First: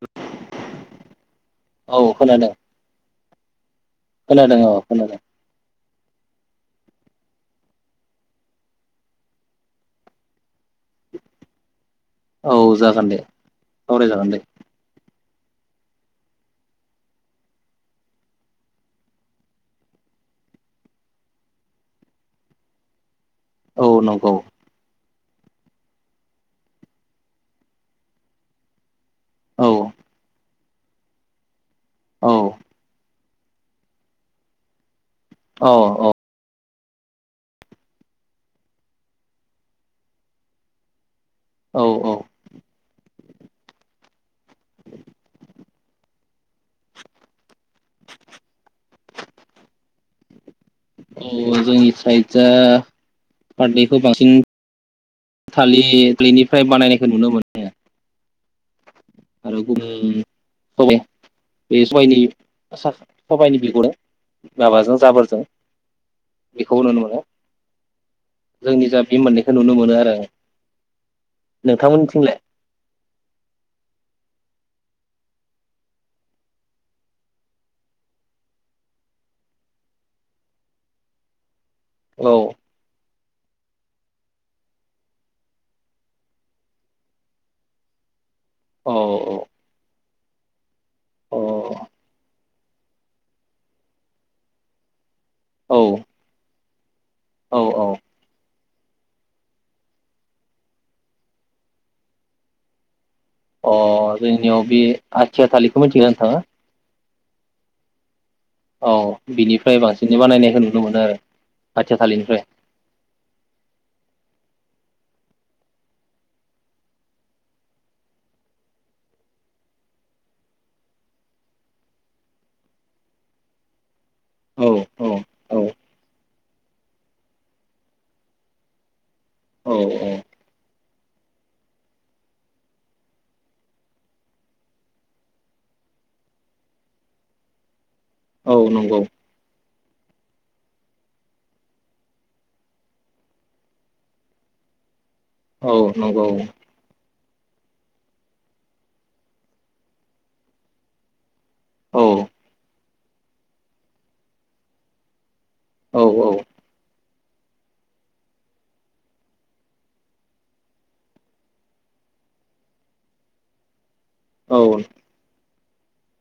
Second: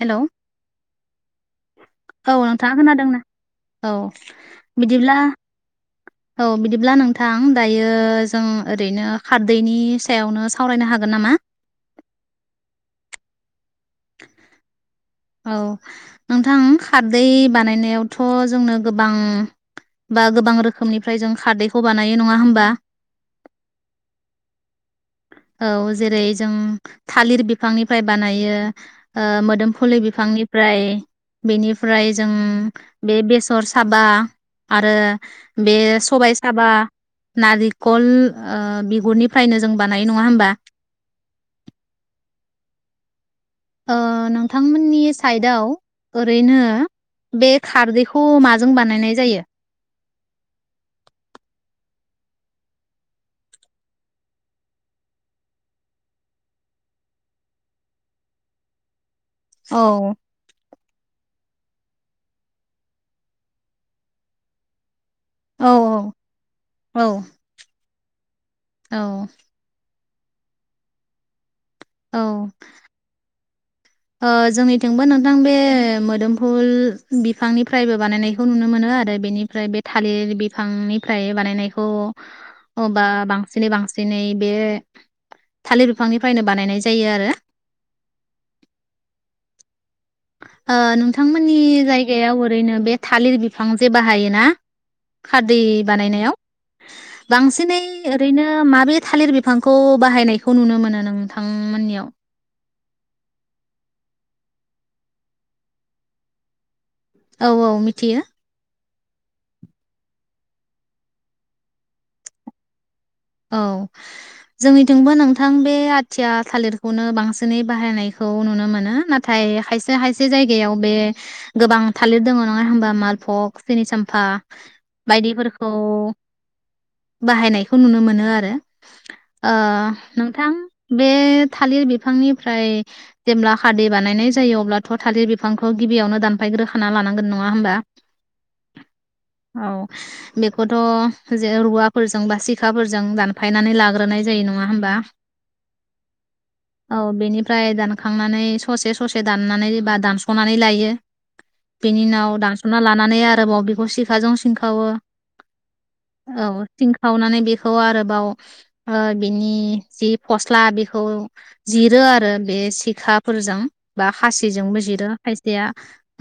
Hello औ नोंथाङा खोनादोंना औ खोनादों औ बिदिब्ला खोनादों औ बिदिब्ला नोंथां दायो जों ओरैनो खारदैनि सायावनो सावरायनो हागोन नामा? औ जागोन दे सावरायजागोन दे। औ नोंथां खारदै बानायनायावथ' जोंनो गोबां बा गोबां रोखोमनिफ्राय जों खारदैखौ बानायो नङा होमबा? औ नंगौ। औ जेरै जों थालिर बिफांनिफ्राय बानायो। ओ औ मोदोमफुलनि बिफांनि फ्राय बेनि फ्राय जों औ बे - बेसर साबा आरो बे औ सबाय साबा नारिखल ओ बिगुरनिफ्रायनो जों बा नायो नङा होमबा? औ औ। ओ नोंथांमोननि साइदआव ओरैनो बे खारदैखौ माजों बानायनाय जायो? औ जोंनि साइदजा खारदैखौ बांसिन थालिर बेनिफ्राय बानायनायखौ बांसिन नुनो मोनो। आरो औ गुबुन [unintelligible] बे सबायनि सबायनि बिगुरा माबाजों जाबोर जों औ बेखौ नुनो औ मोनो औ जोंनिजा बे औ मोननैखौ नुनो मोनो आरो। औ नोंथांमोननिथिंलाय? ओ जोंनिथिंबो नोंथां बे मोदोमफुल बिफांनिफ्रायबो बानायनायखौ नुनो मोनो आरो बेनिफ्राय बे थालिर बिफांनिफ्राय बानायनाय खौ औ बा बांसिनै बांसिनै बे थालिर बिफांनिफ्रायनो बानायनाय जायो आरो। औ औ। ओ औ नोंथांमोननि जायगायाव ओरैनो बे थालिर बिफां जे बाहायोना खारदै औ बानायनायाव औ बांसिनै औ ओरैनो माबे थालिर बिफांखौ बाहायनायखौ नुनो मोनो नों नोंथांमोननियाव? अ जोंनियाव बे आथिया थालिरखौ मिथिगौना नोंथाङा? औ औ मिथियो। औ बिनिफ्राय बांसिनै बानायनायखौ नुनो मोनो आरो आथिया थिलिरनिफ्राय। औ जोंनिथिंबो नोंथां बे आथिया थालिरखौनो बांसिनै बाहायनायखौ नुनो मोनो नाथाय खायसे खायसे जायगायाव बे गोबां थालिर दङ नङा होनबा मालभक सेनि साम पा औ औ बायदिफोर औ [unintelligible] बाहायनायखौ नुनो मोनो। आरो। ओ औ औ नोंथां बे थालिर बिफांनिफ्राय जेब्ला खारदै बानायनाय जायो अब्लाथ' थालिर बिफांखौ गिबियावनो दानफायग्रोखाना लानांगोन नङा होमबा? औ नंगौ। औ बेखौथ' जों रुवाफोरजों बा सिखाफोरजों जों दानफायनानै लाग्रोनाय जायो नङा होमबा? औ नंगौ। फ्राय दानखांनानै ससे ससे दाननानैबा दानस'नानै लायो औ बेनि उनाव दानस'ना ला नानै आरोबाव बेखौ सिखाजों सिंखावो औ थिं सावनानै बे बेखौ आरोबाव ओ बिनि जि फस्ला बेखौ जिरो आरो बे सिखाफोरजों बा खाासिजोंबो औ जिरो खायसे बेया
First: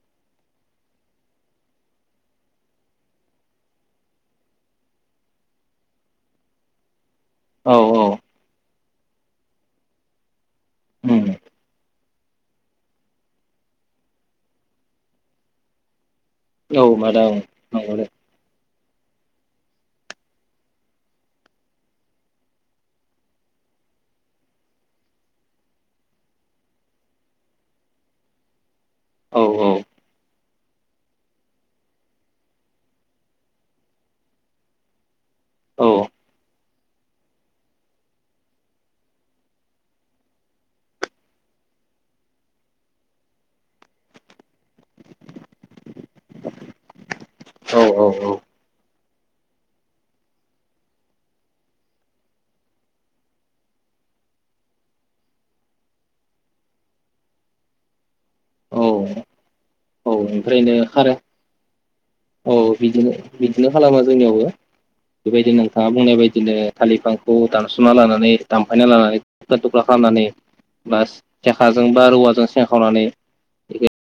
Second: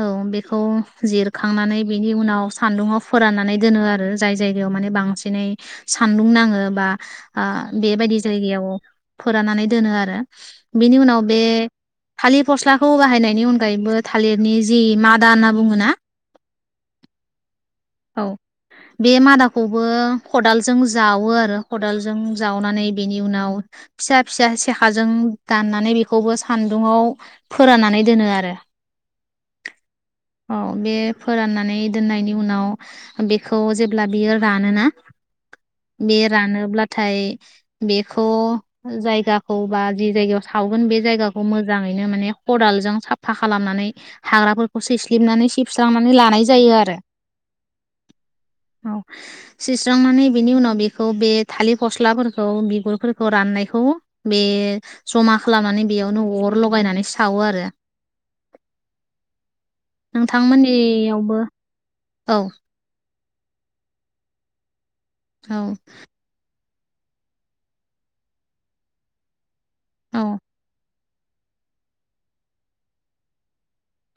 औ बेखौ जिरखांनानै बेनि उनाव सान्दुङाव फोराननानै दोनो आरो जाय जायगायाव माने बांसिनै सा सानदुं नाङो बा आ औ औ बेबायदि जायगायाव फोरानानै दोनो आरो बिनि उनाव उम बे थालिर फस्लाखौ बाहायनायनि अनगायैबो थालिरनि जि मादा होनना बुङो ना औ मादाव [unintelligible] औ बे मादाखौबो खदाल जों जावो आरो खदालजों जावनानै बेनि उनाव फिसा फिसा सेखाजों दाननानै बेखौबो सानदुंङाव फोराननानै दोनो आरो औ औ। औ बे फोराननानै दोननायनि उनाव बेखौ जेब्ला बियो रानोना औ बे रानोब्ला नाथाय बेखौ जायगाखौ बा जि जायगायाव सावगोन बे जायगाखौ मोजाङैनो माने खदालजों साफा खालामनानै हाग्राफोरखौ सैस्लिबनानै सिबस्रांनानै लानाय जायो आरो औ औ औ। औ सि स्रांनानै बेनि उनाव बेखौ बे थालिर फस्लाफोरखौ बिगुरफोरखौ राननायखौ बे जमा खालामनानै बेयावनो अर लगायनानै सावो आरो। औ ओमफ्रायनो खारो नोंथांमोननियावबो औ बिदिनो बिदिनो खालामो जोंनियावबो। बेबायदि औ नोंथाङा बुंनाय बायदिनो थालिफांखौ दानस'ना लानानै दानफायना लानानै थुख्रा थुख्रा औ खालामनानै बा सेखाजों बा रुवाजों सेंखावनानै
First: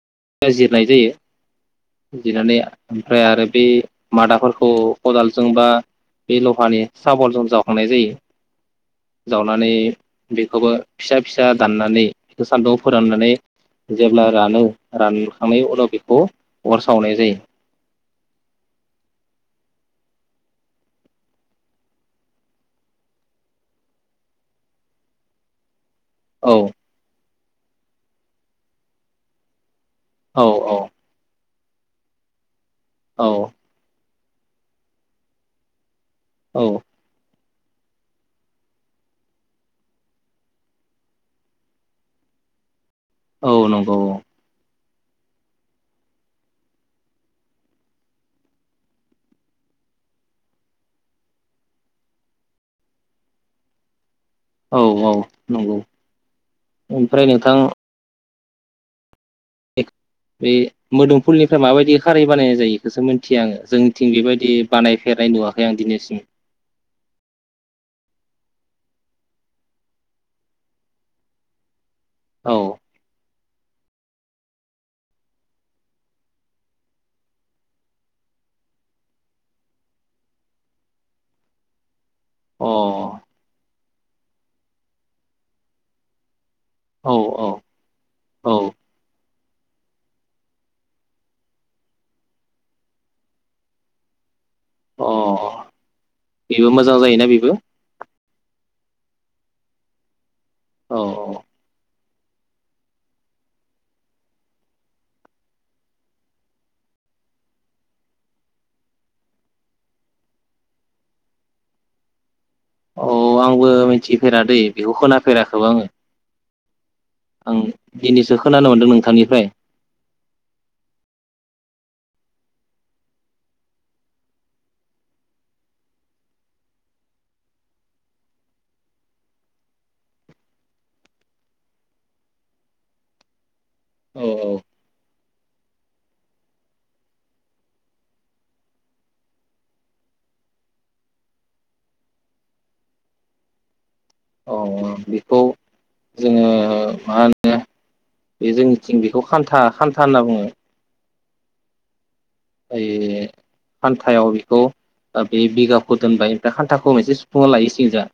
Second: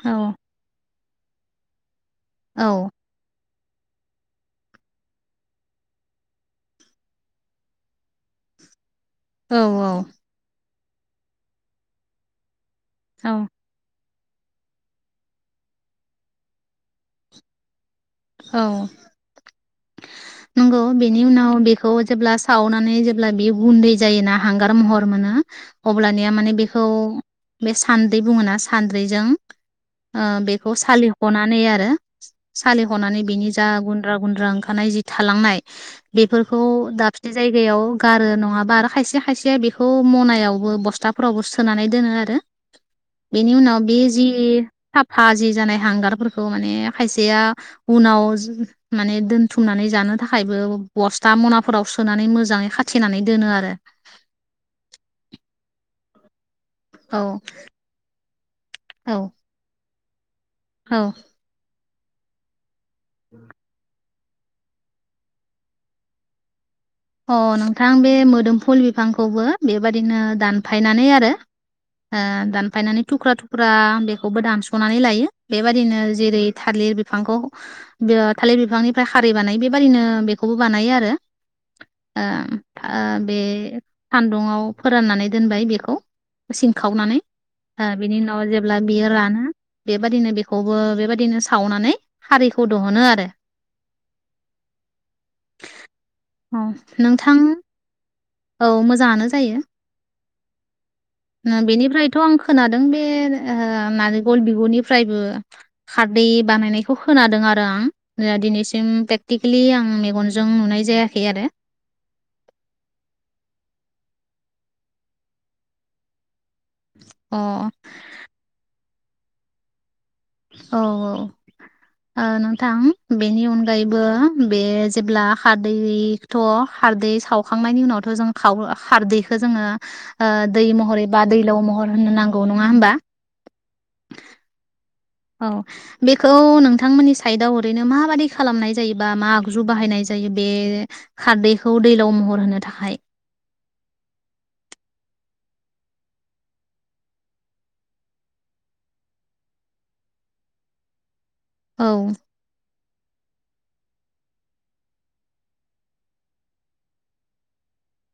औ जिरनाय जायो। जिनानाया औ ओमफ्राय आरो बे मादाफोरखौ खदालजों बा बे लहानि साबलजों जावखांनाय जायो। जावनानै बेखौबो फिसा फिसा दाननानै बेखौ सान्दुङाव औ फोराननानै जेब्ला रानो रानखांनायनि उनाव बेखौ अर सावनाय जायो। औ नंगौ बेनि उनाव बेखौ जेब्ला सावनानै जेब्ला बे गुन्दै जायोना हांगार महर मोनो। अब्लानिया माने औ बेखौ बे सान्दै बुंङोना सानद्रिजों ओ औ बेखौ सालिख'ना [unintelligible] आरो सालि खनानै औ बेनि जा गुन गुनद्रा गुनद्रा ओंखारनाय जि थालांनाय बेफोरखौ औ दा फिथा जायगायाव गारो नंङाबा आरो खायसे खायसे बेखौ मनायावबो बस्थाफोरावबो सोनानै दोनो आरो। बेनि औ उनाव बे नंगौ जि साफा जि जानाय हांगारफोरखौ माने खायसेया उनाव माने दोनथुमनानै जानो थाखायबो बस्था मनाफोराव सोनानै मोजांङै खाथेनानै दोनो आरो। औ औ नंगौ। औ ओमफ्राय नोंथां औ। बे औ मोदोमफुलनिफ्राय माबायदि खारै बानायनाय जायो। खौसो मिथियो आङो जों थिं बेबायदि बानायफेरनाय नुवाखै आं दिनैसिम। अ नोंथां बे मोदोमफुल बिफांखौबो बेबादिनो दानफायनानै आरो ओ औ दानफायनानै थुख्रा थुख् फुरा बेखौबो दानस'नानै लायो। बेबायादिनो जेरै थालिर बिफांखौ थालिर बिफांनिफ्राय खारै बानायो बेबादिनो बेखौबो बानायो आरो। आ अ आ बे सान्दुंआव फोराननानै दोनबाय बेखौ। औ सिंखावनानै औ ओ बिनि उनाव औ जेब्ला बियो रानो बेबादिनो बेखौबो बेबादिनो सावनानै खारैखौ दहनो आरो। अ औ बेबो मोजां जायोना नोंथां बेबो। औ मोजांङानो जायो। औ उम बेनिफ्राय त' आं खोनादों बे ओ नारेंखल बिगुरनिफ्रायबो खारदै बानायनायखौ खोनादों आरो आं दिनैसिम प्रेक्टिकेलि आं मेगनजों नुनाय जाया थियो आरो। खौ मिथिफेराद दै बेखौ खोनाफेराखै आंङो। अ आं दिनिसो खोनानो मोन्दों नों थांनिफ्राय। औ औ ओ नोंथां बेनि अनगायैबो बे जेब्ला खारदैथ' खारदै सावखांनायनि उनावथ' जों खाव खारदैखो जोङो ओ दै महरै एबा दैलाव महर होननो नांगौ नङा होमबा। औ औ। औ बेखौ नोंथांमोननि साइदआव ओरैनो माबादि खालामनाय जायोबा मा आगजु बाहायनाय जायो बे खारदैखौ दैलाव महर होनो थाखाय। औ बेखौ जोङो। मा होनो बे जोंनिथिं बेखौ खान्था खान्था होनना बुङो। औ ओ हान्थायाव बेखौ ओ बे बिगाखौ दोनबाय ओमफाय हान्थाखौ मोनसे सुफुंना लायो सिंजा।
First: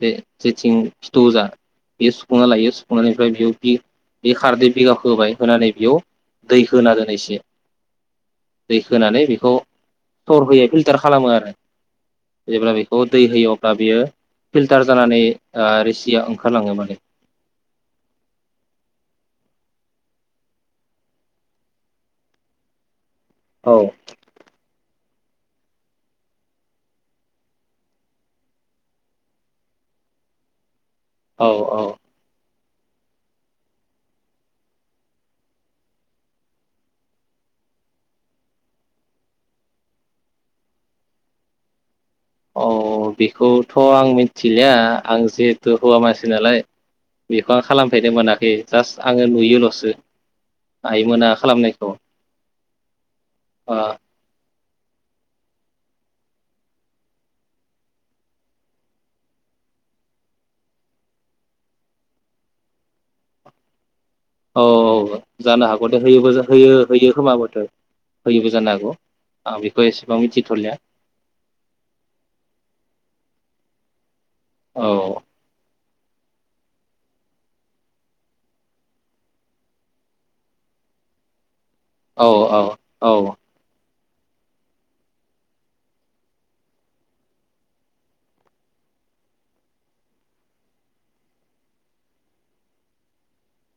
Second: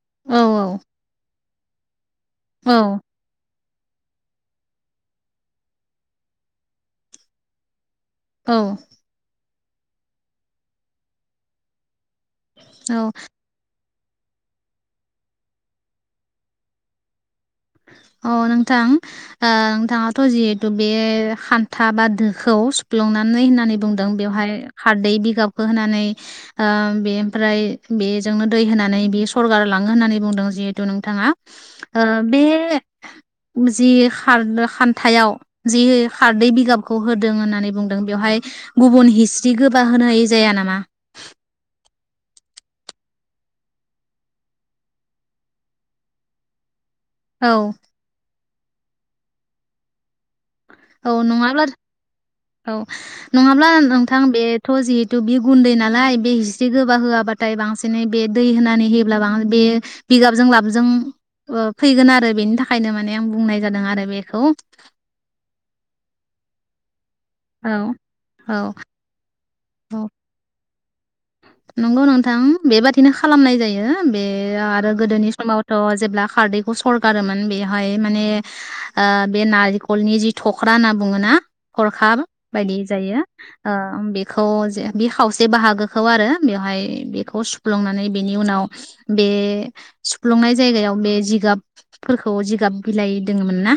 बे औ औ जेथिं फिथौ जा। बेयो सुफुंना लायो औ सुफुंनायनिफ्राय बेयाव। बे-बे खारदै बिगाखो होबाय होनानै बेयाव दै होना दोनो एसे। औ दै होनानै बेखौ। सर होयो फिलटार खालामो आरो। जेब्ला बेखौ औ दै होयो अब्ला बियो। फिल्टार जानानै ओ रोसिया ओंखारलाङो माने अ नोंथां ओ नोंथाङाथ' जिहेथु बे खान्था बा दोखौ सुफ्लंनानै औ होननानै बुंदों बेवहाय खारदै बिगाबखौ होनानै ओ बेमफ्राय बेजोंनो दै होनानै बे सरगार लाङो होननानै बुंदों जि थु नोंथाङा औ ओ। बे जि खार खान्थायाव जि खारदै बिगाबखौ होदों होननानै बुंदों बेवहाय गुबुन हिस्रि गोबा होनाय जाया नामा। औ बेखौथ' आं मिथिलिया आं जिहेथु हौवा मानसि नालाय। औ बेखौ आं खालामफेनो मोनाखै। जास्ट आङो नुयोल'सो। औ आइमोना नङाब्ला खालामनायखौ औ। नङाब्ला औ नोंथां बे। थ' जिहेतु बे गुन्दै नालाय बे हिस्रि गोबा होआबाथाय बांसिनै बे दै होनानै होयोब्ला बां बे बिगाबजों लाबजों ओ फैगोन आरो बेनि थाखायनो माने आं बुंनाय जादों आरो बे। औ ओ जानो हागौ दे होयोबो होयो। होयो। खोमाबोथो औ होयोबो जानो औ हागौ। आं बेखौ औ एसेबां मिथिथ'लिया। नंगौ नोंथां बेबादिनो खालामनाय जायो। बे औ आरो गोदोनि समावथ'। जेब्ला खारदैखौ सरगारोमोन बेहाय माने ओ बे नारिखलनि जि थख्रा होनना बुङोना। हरखाब औ औ बायदि औ जायो ओ बेखौ जे बे खावसे बाहागो खौआरो बेवहाय बेखौ सुफ्लंनानै बेनि उनाव बे सुफ्लंनाय जायगायाव बे जिगाबफोरखौ जिगाब बिलाइ दंङोमोन ना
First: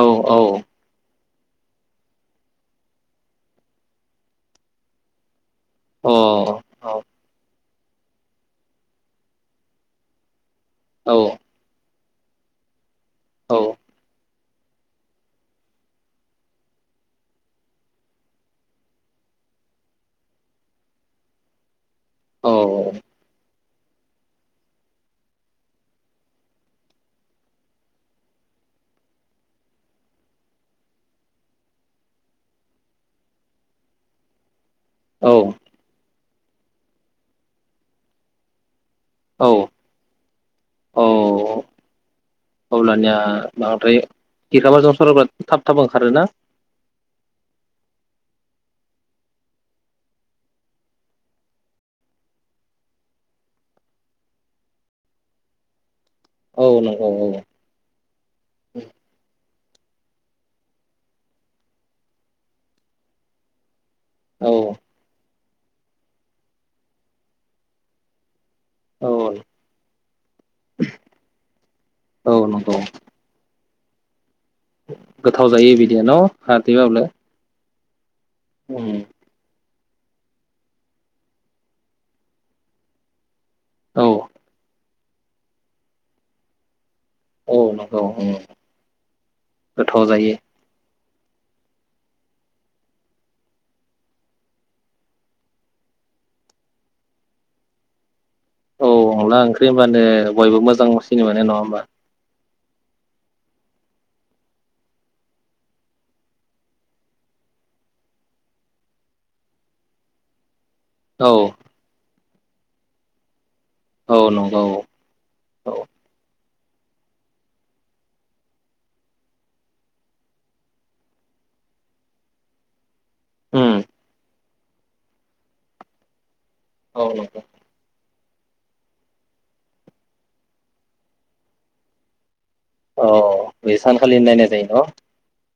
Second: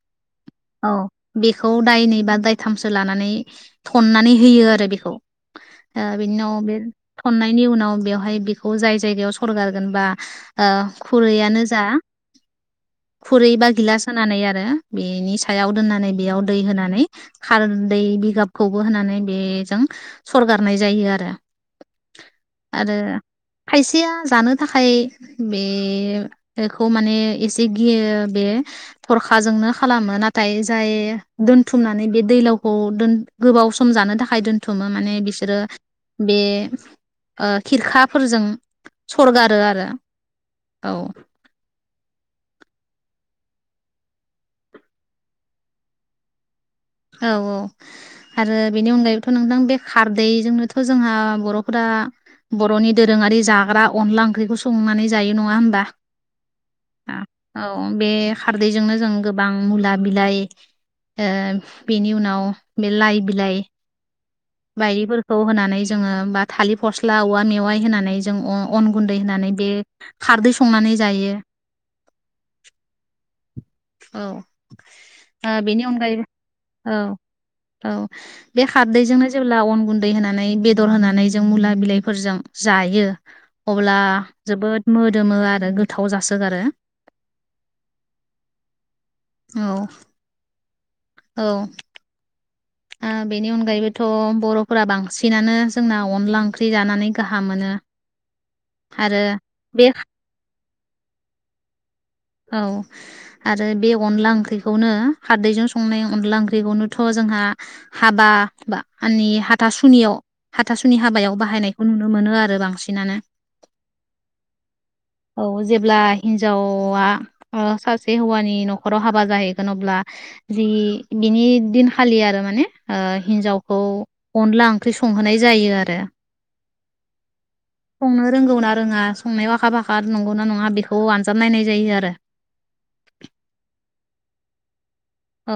औ औ औ बेखौ दायनै बा दायथामसो लानानै थननानै होयो आरो बेखौ औ बिनि उनाव बे थननाय बेनि उनाव बेयावहाय बेखौ जाय जाय सरगारगोन बा ओ औ खुरैयानो जा खुरै बा गिलास होनानै आरो बेनि सायाव दोननानै बेयाव दै होनानै खारदै बिगाबखौबो होनानै बेजों सरगारनाय जायो आरो औ आरो खायसेया जानो थाखाय बे बेखौ माने एसे गियो बे थरखाजोंनो खालामो नाथाय जाय दोनथुमनानै बे दैलावखौ दोन गोबाव सम जानो थाखाय दोन थुमो माने औ बिसोरो बे ओ खिरखाफोरजों औ सरगारो आरो औ अब्लानिया बांद्राय गिखामाजों सरब्रा थाब थाब ओंखारोना औ औ आरो बेनि अनगायैथ' नोंथां बे खारदैजोंनोथ' जोंहा बर'फोरा बर'नि दोरोङारि जाग्रा अनला ओंख्रिखौ संनानै जायो नङा होनबा औ नंगौ औ बे खारदैजोंनो जों गोबां मुला बिलाय ओ बेनि उनाव बे लाइ बिलाइ औ माइदिफोर खौ होनानै जोङो बा थालिर फस्ला औवा मेवाइ होनानै जों अ अन औ गुन्दै होनानै बे खारदै संनानै जायो औ नंगौ औ गोथाव ओ जायो बेनि बिदिया न अनगायैबो खारदैब्लाबो औ औ बे खारदैजोंनो जेब्ला अन गुन दै होनानै बेदर होनानै जों मुला बिलाइफोरजों जायो अब्ला औ जोबोद मोदोमो आरो गोथाव जासोगारो औ नं औ औ गोथाव जायो औ ओ बेनि अनगायैबोथ' बर'फोरा बांसिनानो जोंना अनला ओंख्रि जानानै गाहाम मोनो औ आरो अनदला ओंख्रि बे होनब्लानो बयबो मोजां। मोजां सिनिबान नङा होमबा? औ आरो बे अनला ओंख्रिखौनो हारदैजों संनाय अनला ओंख्रिखौनोथ जोंहा हाबा मानानि हाथा सुनियाव हाथासुनि औ हाबायाव बाहायनायखौ नुनो मोनो आरो। आरो बांसिनानो। औ नंगौ औ औ। हिन्जावा सासे हौवानि नखराव हाबा जाहैगोन अब्ला जि बिनि दिनखालि आरो माने हिन्जावखौ उम अनला ओंख्रि संहोनाय जायो आरो। औ। संनो रोंगौ ना रोङा संनायाव आखा फाखा नंगौ ना नङा बेखौ आनजाद नायनाय जायो आरो। अ बे सानखालि नायनाय जायो न? औ।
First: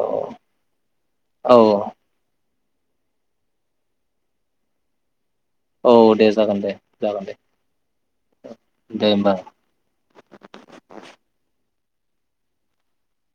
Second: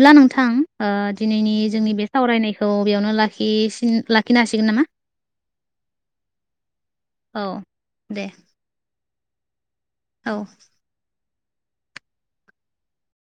औ नोंथां औ दिनैनि जोंनि बे सावरायनायखौ थ बेयावनो लाखि लाखिनो हासिगोन नामा? औ दे जागोन दे जागोन दे। औ दे दे होमबा। औ।